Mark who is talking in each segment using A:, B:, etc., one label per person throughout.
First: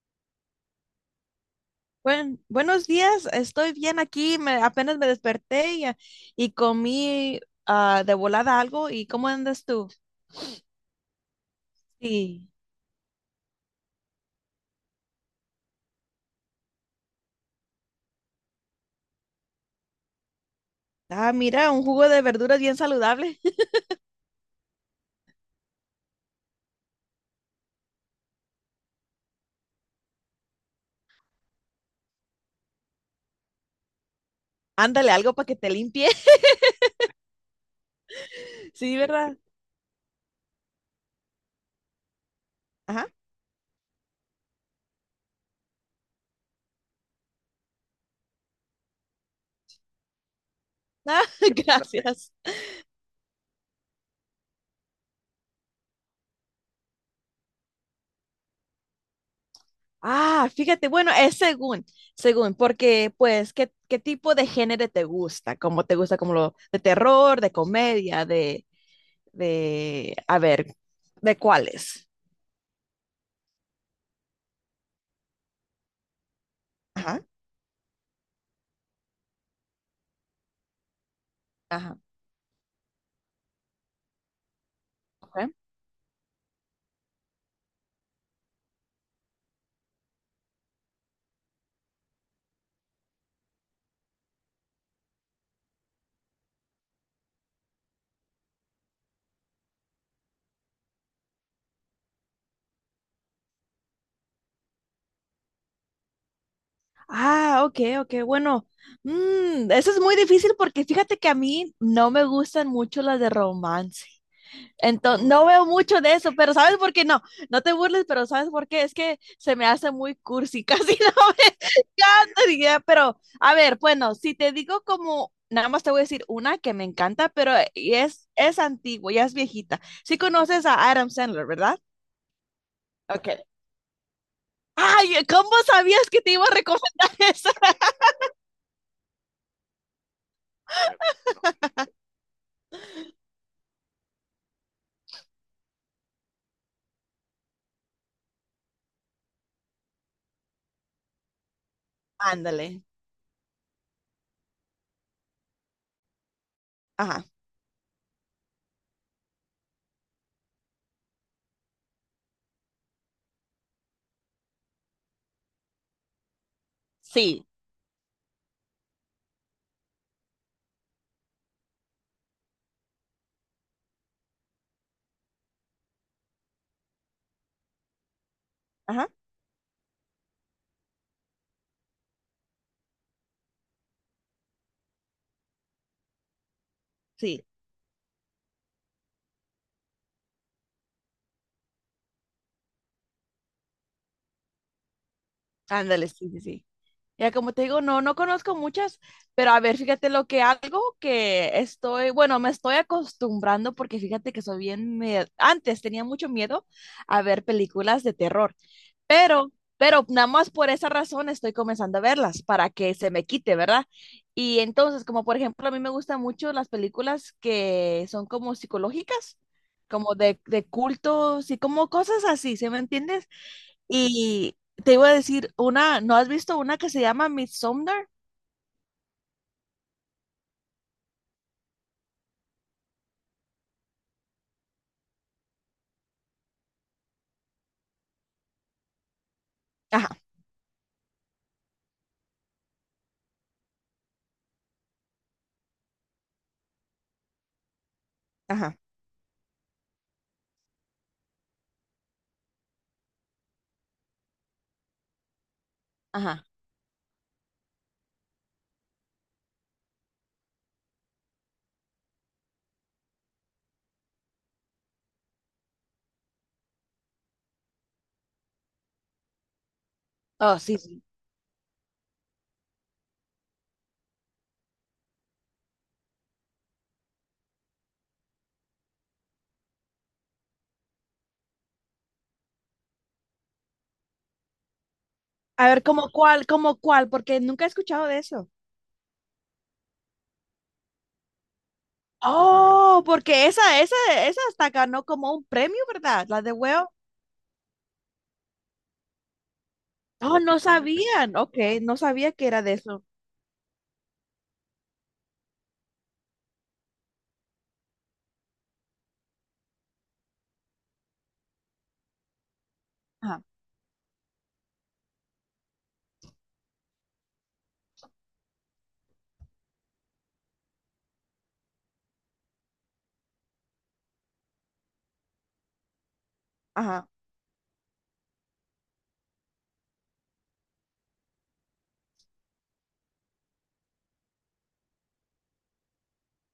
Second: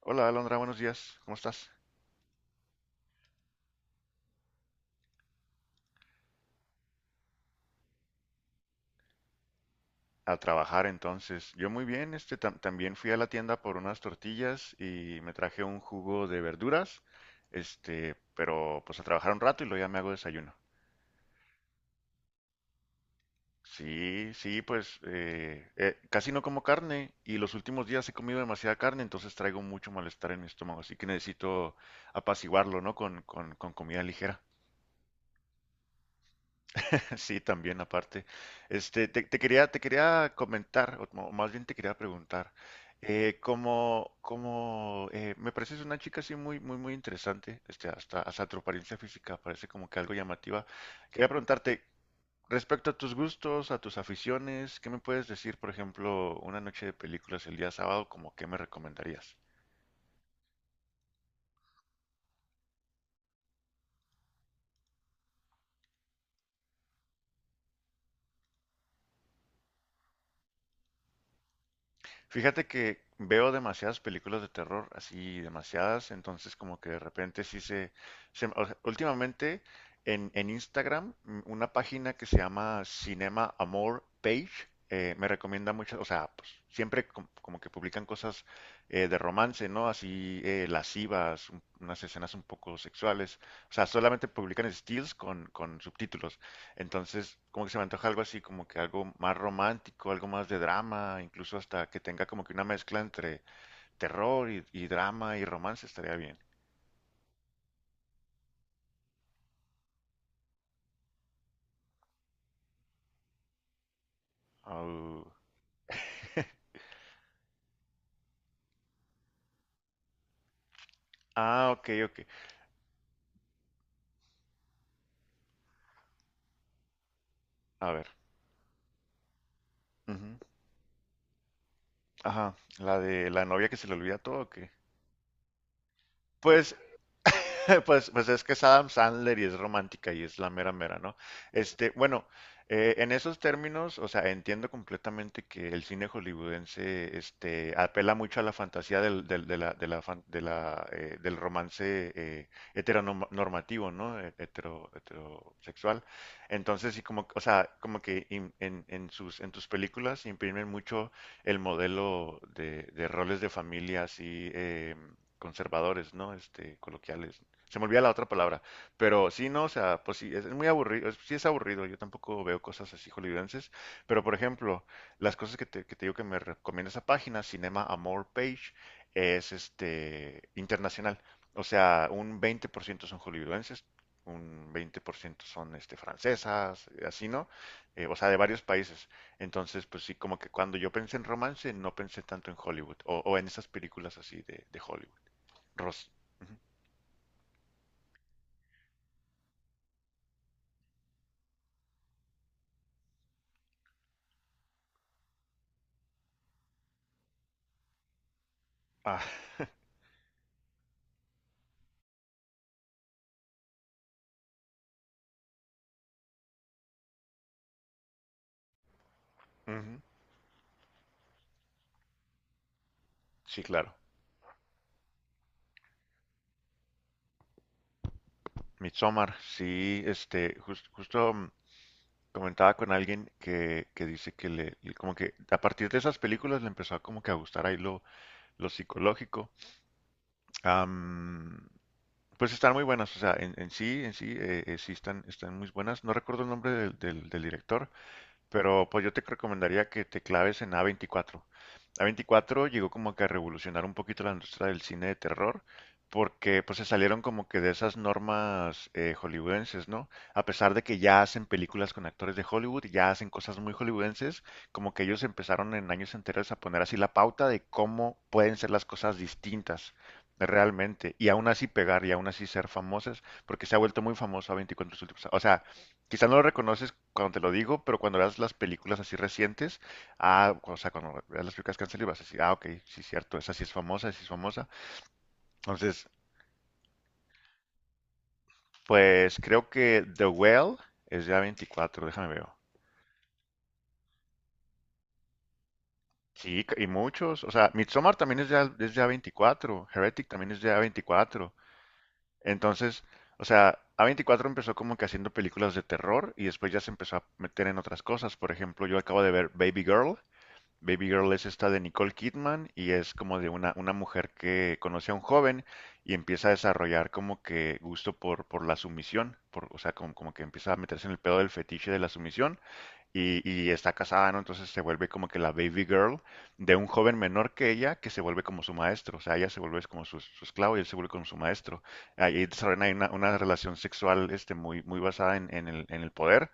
A: Hola Alondra, buenos días. ¿Cómo estás?
B: Buenos días, estoy bien aquí, apenas me desperté y comí de volada algo. ¿Y cómo andas tú?
A: A trabajar entonces. Yo muy bien,
B: Sí.
A: también fui a la tienda por unas tortillas y me traje un jugo de verduras, pero pues a trabajar un rato y luego ya me hago desayuno.
B: Ah, mira, un jugo de verduras bien saludable.
A: Sí, sí, pues casi no como carne y los últimos días he comido demasiada carne, entonces traigo mucho malestar en mi estómago, así que necesito apaciguarlo, ¿no? Con comida ligera.
B: Ándale, algo para que te limpie.
A: Sí, también aparte.
B: Sí, ¿verdad?
A: Te quería comentar, más bien te quería preguntar,
B: Ajá.
A: como, como me pareces una chica así muy, muy, muy interesante, hasta tu apariencia física parece como que algo llamativa.
B: Ah,
A: Quería preguntarte,
B: gracias.
A: respecto a tus gustos, a tus aficiones, ¿qué me puedes decir, por ejemplo, una noche de películas el día sábado, como qué me recomendarías?
B: Ah, fíjate, bueno, es según, porque pues, ¿ qué tipo de género te gusta? ¿Cómo te gusta? ¿Como lo de terror, de comedia, a ver, ¿de cuáles?
A: Fíjate que veo demasiadas películas de terror, así demasiadas, entonces como que de
B: Ajá.
A: repente o sea, últimamente en Instagram, una
B: Ajá.
A: página que se llama Cinema Amor Page, me
B: Ok.
A: recomienda muchas, o sea, pues siempre como que publican cosas de romance, ¿no? Así lascivas, unas escenas un poco sexuales, o sea, solamente publican stills con subtítulos. Entonces, como que se me antoja algo así, como que algo más romántico, algo más de drama, incluso hasta que tenga como que una mezcla entre terror y drama y romance estaría bien.
B: Ah, ok, bueno, eso es muy difícil porque fíjate que a mí no me gustan mucho las de romance.
A: Au.
B: Entonces, no veo mucho de eso, pero ¿sabes por qué no? No te burles, pero ¿sabes por qué? Es que se me hace muy cursi, casi no me
A: Ah, ok, ok.
B: encanta, diría, pero a ver, bueno, si te digo como, nada más te voy a decir una que me encanta, pero eh,
A: A
B: y
A: ver.
B: es antigua, ya es viejita. Sí
A: Ujú.
B: conoces a Adam Sandler, ¿verdad?
A: Ajá, la
B: Ok.
A: de la novia que se le olvida todo, ¿o qué?
B: Ay, ¿cómo sabías que te iba a
A: Pues
B: recomendar esa?
A: Pues es que es Adam Sandler y es romántica y es la mera mera, ¿no? Bueno, en esos términos, o sea, entiendo completamente que el cine hollywoodense, apela mucho a la fantasía del, del, de la del romance
B: Ándale.
A: heteronormativo, ¿no? Heterosexual. Entonces, sí,
B: Ajá.
A: como que en tus películas imprimen mucho el modelo de roles de familia así conservadores, ¿no? Coloquiales.
B: Sí,
A: Se me olvida la otra palabra. Pero sí, no, o sea, pues sí, es muy aburrido, sí es aburrido, yo tampoco veo cosas así hollywoodenses, pero por ejemplo, las cosas que te digo que me recomienda esa página, Cinema Amor Page,
B: ajá,
A: es internacional. O sea, un 20% son hollywoodenses, un 20% son francesas, así,
B: sí,
A: ¿no? O sea, de varios países. Entonces, pues sí, como que cuando yo pensé en romance, no pensé tanto en Hollywood, o en esas películas así de Hollywood.
B: ándale,
A: Ros.
B: sí, sí,
A: Ujú.
B: sí. Ya como te digo, no, no conozco muchas, pero a ver, fíjate lo que algo que estoy, bueno, me estoy acostumbrando porque fíjate que soy bien, antes tenía mucho miedo a ver películas de terror,
A: Ah.
B: pero, pero nada más por esa razón estoy comenzando a verlas para que se me quite, ¿verdad? Y entonces, como por ejemplo, a mí me gustan mucho las películas que son como psicológicas,
A: Ujú,
B: como de cultos y como cosas así, ¿se me entiendes?
A: sí, claro.
B: Y te iba a decir, una, ¿no has visto una que se llama Midsommar?
A: Midsommar, sí, justo comentaba con alguien que dice que como que a partir de esas películas le empezó a como que a gustar ahí lo psicológico.
B: Ajá,
A: Am, pues están muy buenas, o sea, en sí, sí están muy buenas. No recuerdo el nombre del director,
B: ajá,
A: pero pues yo te recomendaría que te claves en A24. A24 llegó como que a revolucionar un poquito la industria del cine de terror,
B: ajá.
A: porque pues se salieron como que de esas normas hollywoodenses, ¿no? A pesar de que ya hacen películas con actores de Hollywood, ya hacen cosas muy hollywoodenses, como que ellos empezaron en años enteros a poner así la pauta de cómo pueden ser las cosas distintas
B: Oh, sí, sí.
A: realmente, y aún así pegar y aún así ser famosas, porque se ha vuelto muy famoso A24 O sea, quizá no lo reconoces cuando te lo digo, pero cuando veas las películas así recientes, ah, o sea, cuando veas las películas que han salido, vas a decir, ah, ok, sí, cierto, esa sí es famosa, esa sí es famosa.
B: A ver,
A: Entonces,
B: ¿ cómo cuál? Porque nunca he escuchado de eso.
A: pues creo que The Well es ya 24, déjame ver.
B: Oh, porque esa hasta ganó como un premio, ¿verdad? La de
A: Sí, y
B: Well.
A: muchos, o sea, Midsommar también es ya 24, Heretic
B: Oh,
A: también
B: no
A: es ya
B: sabían.
A: 24.
B: Ok, no sabía que era de
A: Entonces,
B: eso.
A: o sea, A24 empezó como que haciendo películas de terror y después ya se empezó a meter en otras cosas. Por ejemplo, yo acabo de ver Baby Girl, Baby Girl es esta de Nicole Kidman y es como
B: Ajá,
A: de una mujer que conoce a un joven y empieza a desarrollar como que gusto por la sumisión, o sea, como que empieza a meterse en el pedo del fetiche de la sumisión y está casada, ¿no? Entonces se vuelve como que la baby girl de un
B: ajá.
A: joven menor que ella que se vuelve como su maestro. O sea, ella se vuelve como su esclavo y él se vuelve como su maestro. Ahí desarrollan ahí una relación sexual muy, muy basada en el poder.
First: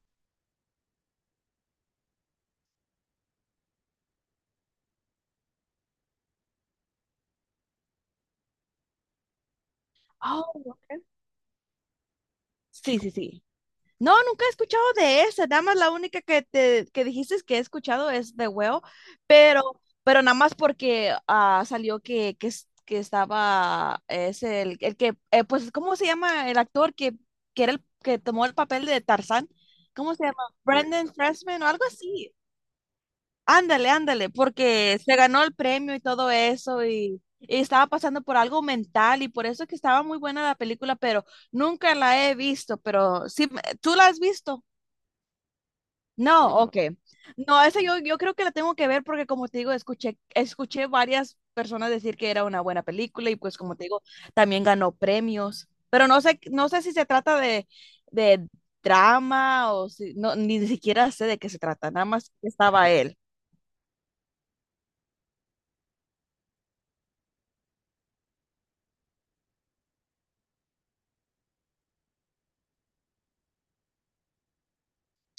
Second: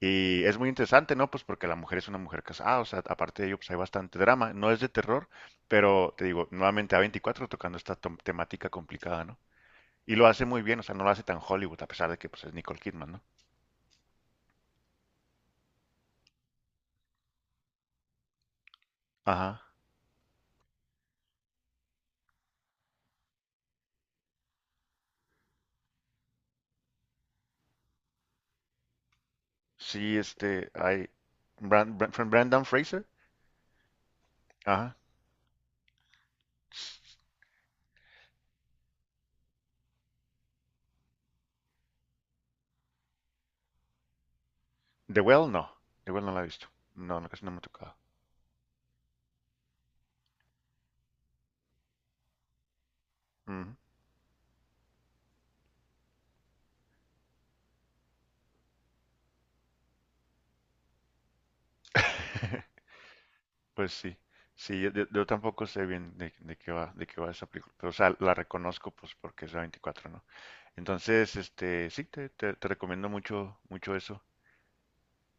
A: Y es muy interesante, ¿no? Pues porque la mujer es una mujer casada, o sea, aparte de ello, pues hay bastante drama. No es de terror, pero te digo, nuevamente A24 tocando esta temática complicada, ¿no? Y lo hace
B: Oh,
A: muy bien, o sea,
B: ok.
A: no lo hace tan Hollywood, a pesar de que pues es Nicole
B: Sí, sí,
A: Kidman, ¿no?
B: sí. No, nunca he escuchado de esa. Nada más la única que te que dijiste que he escuchado es de huevo,
A: Ajá.
B: pero nada más porque ah, salió que estaba, el que, pues, ¿cómo se llama el actor que era el que tomó el papel de Tarzán? ¿Cómo
A: Sí,
B: se llama?
A: hay
B: Brendan Freshman o algo así.
A: Brandon Fraser.
B: Ándale, ándale,
A: Ajá.
B: porque se ganó el premio y todo eso y estaba pasando por algo mental y por eso que estaba muy buena la película, pero nunca la he visto, pero sí, ¿tú la has visto?
A: The Well, no. The Well no la he
B: No,
A: visto.
B: ok.
A: No, no, casi no me ha
B: No,
A: tocado.
B: yo creo que la tengo que ver porque como te digo, escuché varias personas decir que era una buena película y pues
A: Ujú.
B: como te digo, también ganó premios. Pero no sé, no sé si se trata de drama o si, no, ni siquiera sé de qué se trata, nada más que estaba él.
A: Pues sí. Sí, yo tampoco sé bien de qué va, de qué va esa película. Pero, o sea, la reconozco pues porque es la 24, ¿no? Entonces, sí, te recomiendo mucho, mucho eso.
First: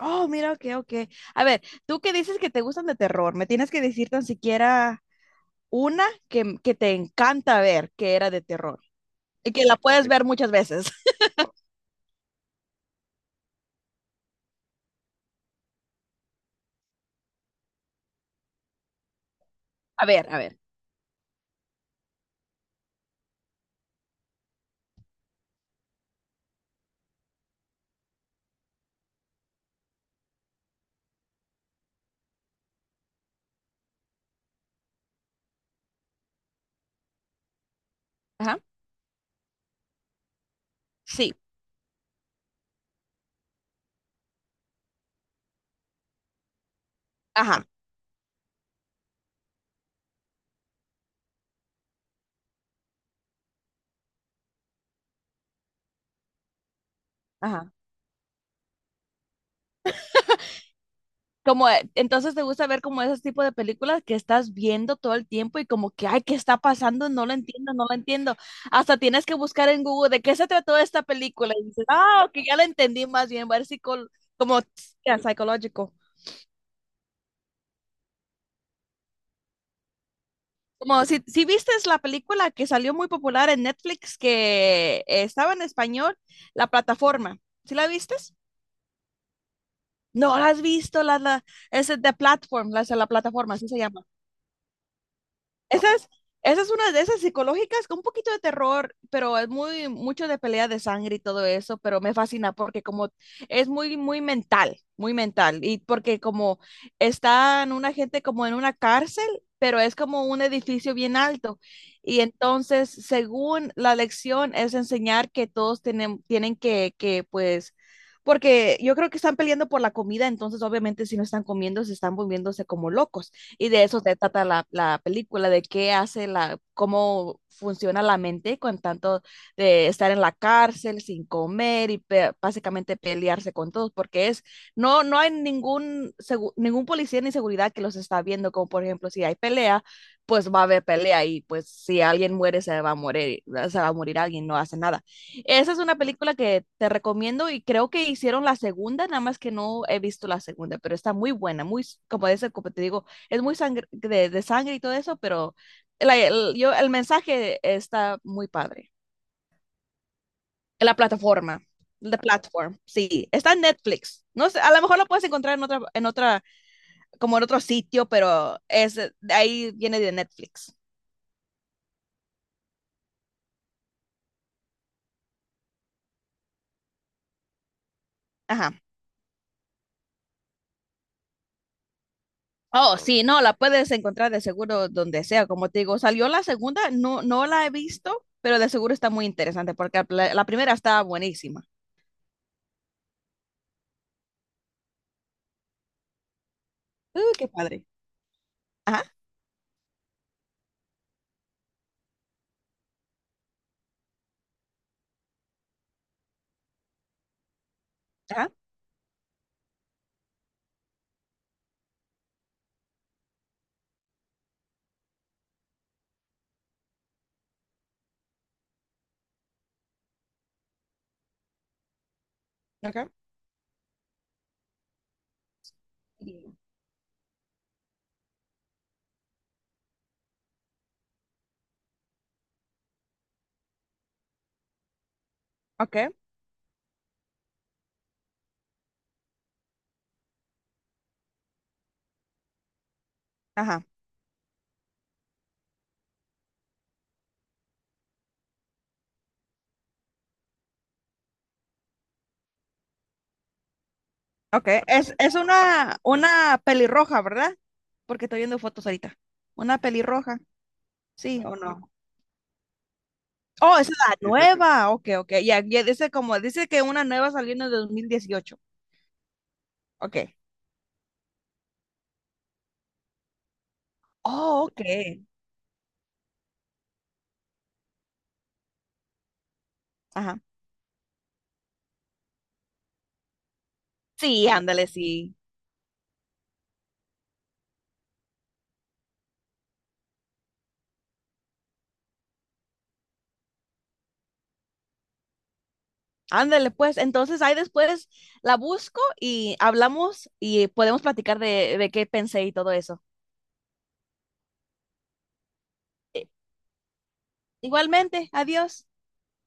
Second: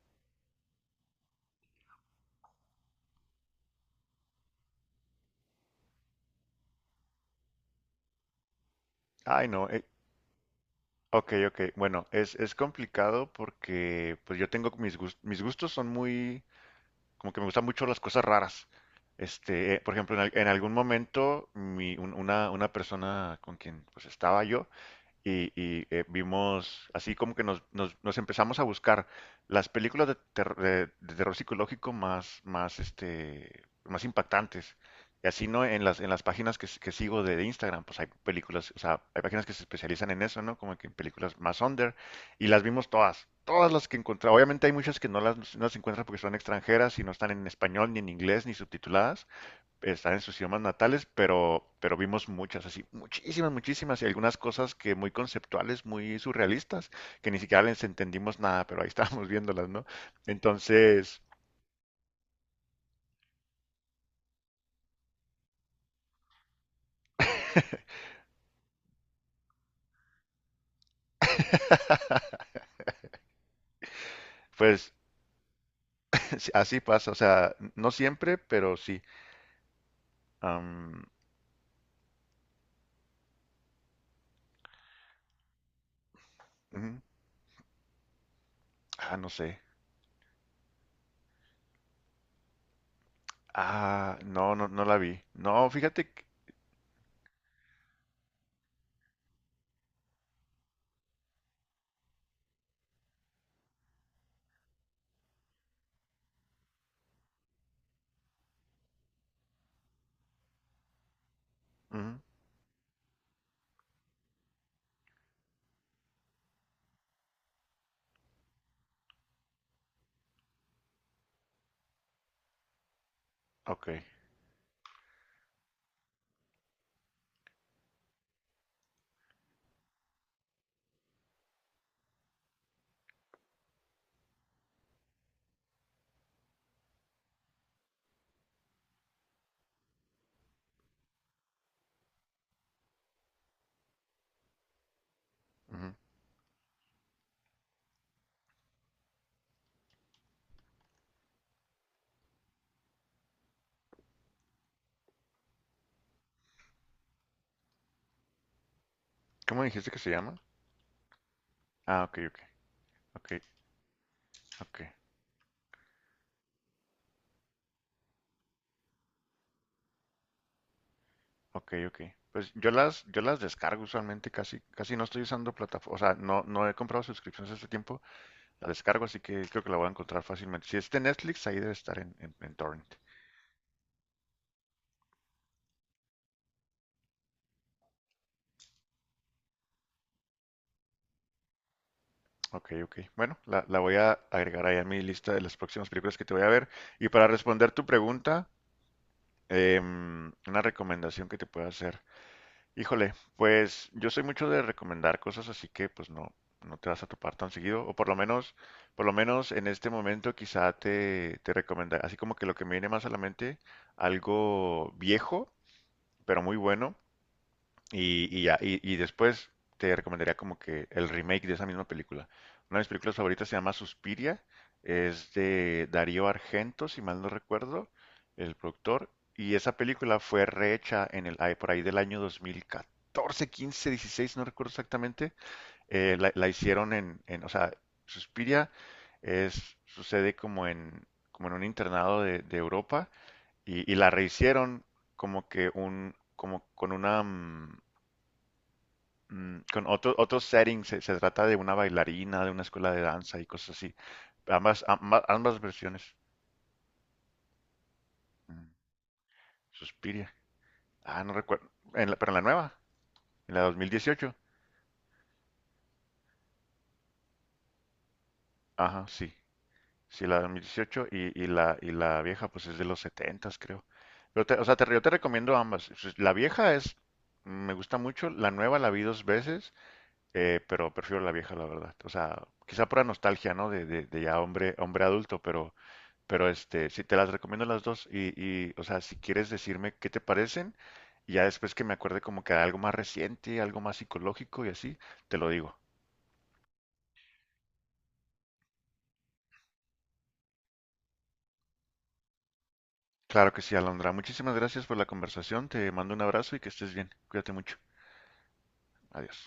B: Oh, mira, ok, ok. A ver, tú que dices que te gustan de terror, me tienes que decir tan siquiera una que te encanta ver que era de terror
A: Ay,
B: y que
A: no.
B: la puedes ver muchas veces.
A: Ok, ok. Bueno, es complicado porque pues yo tengo mis gustos son muy como que me gustan mucho las cosas raras. Por
B: A
A: ejemplo,
B: ver, a
A: en
B: ver.
A: algún momento, una persona con quien pues estaba yo, vimos, así como que nos empezamos a buscar las películas de terror psicológico más, más, más impactantes. Y así, ¿no? En las páginas que sigo de Instagram, pues hay
B: Ajá.
A: películas, o sea, hay páginas que se especializan en eso, ¿no? Como que en
B: Sí,
A: películas más under. Y las vimos todas, todas las que encontré. Obviamente hay muchas que no las encuentras porque son extranjeras y no están en
B: ajá.
A: español, ni en inglés, ni subtituladas están en sus idiomas natales, pero vimos muchas, así, muchísimas, muchísimas, y algunas cosas que muy conceptuales, muy surrealistas, que ni siquiera
B: Ajá.
A: les entendimos nada, pero ahí estábamos viéndolas, ¿no? Entonces,
B: Como, entonces te gusta ver como esos tipos de películas que estás viendo todo el tiempo y como que, ay, ¿qué está pasando? No lo entiendo, no lo entiendo. Hasta tienes que buscar en Google de qué se trató esta película y dices, ah, ok, ya la entendí más bien, va a ver como,
A: pues
B: yeah, psicológico.
A: así pasa, o sea, no siempre, pero sí.
B: Como
A: Am,
B: si viste la película que salió muy popular en Netflix que estaba en español, La
A: ujú.
B: Plataforma. ¿Sí la vistes?
A: Ah, no sé.
B: No, la has visto, es de Platform, la plataforma, así se llama.
A: Ah, no, no, no la vi. No,
B: Esa
A: fíjate
B: es,
A: que...
B: esa es una de esas psicológicas con un poquito de terror, pero es muy mucho de pelea de sangre y todo eso, pero me fascina porque como es muy mental, y porque como están una gente como en una cárcel, pero es como un edificio bien alto.
A: Ujú,
B: Y entonces, según la lección, es enseñar que tienen que, pues, porque yo creo que están peleando por la comida, entonces obviamente si no están comiendo, se están volviéndose como locos. Y de
A: ok.
B: eso se trata la película, de qué hace la, cómo funciona la mente con tanto de estar en la cárcel sin comer y básicamente pelearse con todos, porque es, no, no hay ningún policía ni seguridad que los está viendo, como por ejemplo si hay pelea, pues va a haber pelea y pues si alguien muere se va a morir, se va a morir alguien, no hace nada. Esa es
A: Ujú.
B: una película que te recomiendo y creo que hicieron la segunda, nada más que no he visto la segunda, pero está muy buena, muy, como dice, como te digo, es muy sangre, de sangre y todo eso, pero el mensaje está muy padre.
A: ¿Cómo dijiste que se llama?
B: La plataforma,
A: Ah, ok,
B: the
A: ok,
B: platform, sí,
A: ok,
B: está en Netflix. No sé, a
A: ok.
B: lo mejor lo puedes encontrar en como en otro sitio, pero es, de ahí viene de Netflix.
A: Ok, ok. Pues yo las descargo usualmente, casi, casi no estoy usando plataforma, o sea, no he comprado suscripciones este tiempo, la
B: Ajá.
A: descargo, así que creo que la voy a encontrar fácilmente. Si es de Netflix, ahí debe estar en
B: Oh,
A: Torrent.
B: ah, sí, no, la puedes encontrar de seguro donde sea. Como te digo, salió la segunda, no, no la he visto, pero de seguro está muy interesante porque la primera está buenísima.
A: Ok, ok. Bueno, la voy a agregar ahí a mi lista de las próximas películas que te voy a ver. Y para
B: Uy, qué
A: responder tu
B: padre.
A: pregunta,
B: Ajá,
A: una recomendación que te puedo hacer. Híjole, pues yo soy mucho de recomendar cosas, así que pues no te vas a topar tan seguido, o
B: ajá.
A: por lo menos en este momento quizá te recomendaré, así como que lo que me viene más a la mente, algo viejo, pero muy bueno. Y ya, y después te recomendaría como que el remake de esa misma película. Una de mis
B: Okay.
A: películas favoritas se llama Suspiria, es de Darío
B: Sí.
A: Argento, si mal no recuerdo, el productor, y esa película fue rehecha por ahí del año 2014, 15, 16, no recuerdo exactamente,
B: Ok,
A: la hicieron Suspiria sucede como en un internado de Europa,
B: ajá.
A: y la rehicieron como que como con una... con otro setting, se trata de una bailarina, de una escuela de danza y cosas así.
B: Ok,
A: Ambas, ambas,
B: es
A: ambas versiones.
B: una pelirroja, ¿verdad? Porque estoy viendo
A: Mm,
B: fotos ahorita. Una
A: Suspiria.
B: pelirroja,
A: Ah, no
B: sí o
A: recuerdo.
B: no.
A: Pero en la nueva, en la
B: Oh, es la... Sí, sí, sí,
A: 2018.
B: nueva. Ok, ok. Ya, ya dice como, dice que una nueva salió en el 2018.
A: Ajá, sí. Sí,
B: Ok.
A: la 2018 y la vieja, pues es de los 70, creo. Pero o
B: Oh,
A: sea, yo te
B: ok.
A: recomiendo ambas. Pues, la vieja me gusta mucho. La nueva la vi dos veces,
B: Ajá.
A: pero prefiero la vieja, la verdad. O sea, quizá por la nostalgia, ¿no? De ya hombre, hombre
B: Sí.
A: adulto, pero. Pero sí, te las recomiendo las dos o sea, si quieres decirme qué te parecen, y ya después que me acuerde como que algo más reciente, algo más psicológico y así, te lo digo.
B: Ándale, pues. Entonces ahí después la busco y hablamos y podemos platicar de qué pensé y todo eso.
A: Claro que sí, Alondra. Muchísimas gracias por la conversación. Te mando un
B: Eh,
A: abrazo y que estés bien. Cuídate mucho.
B: Igualmente, adiós.
A: Adiós.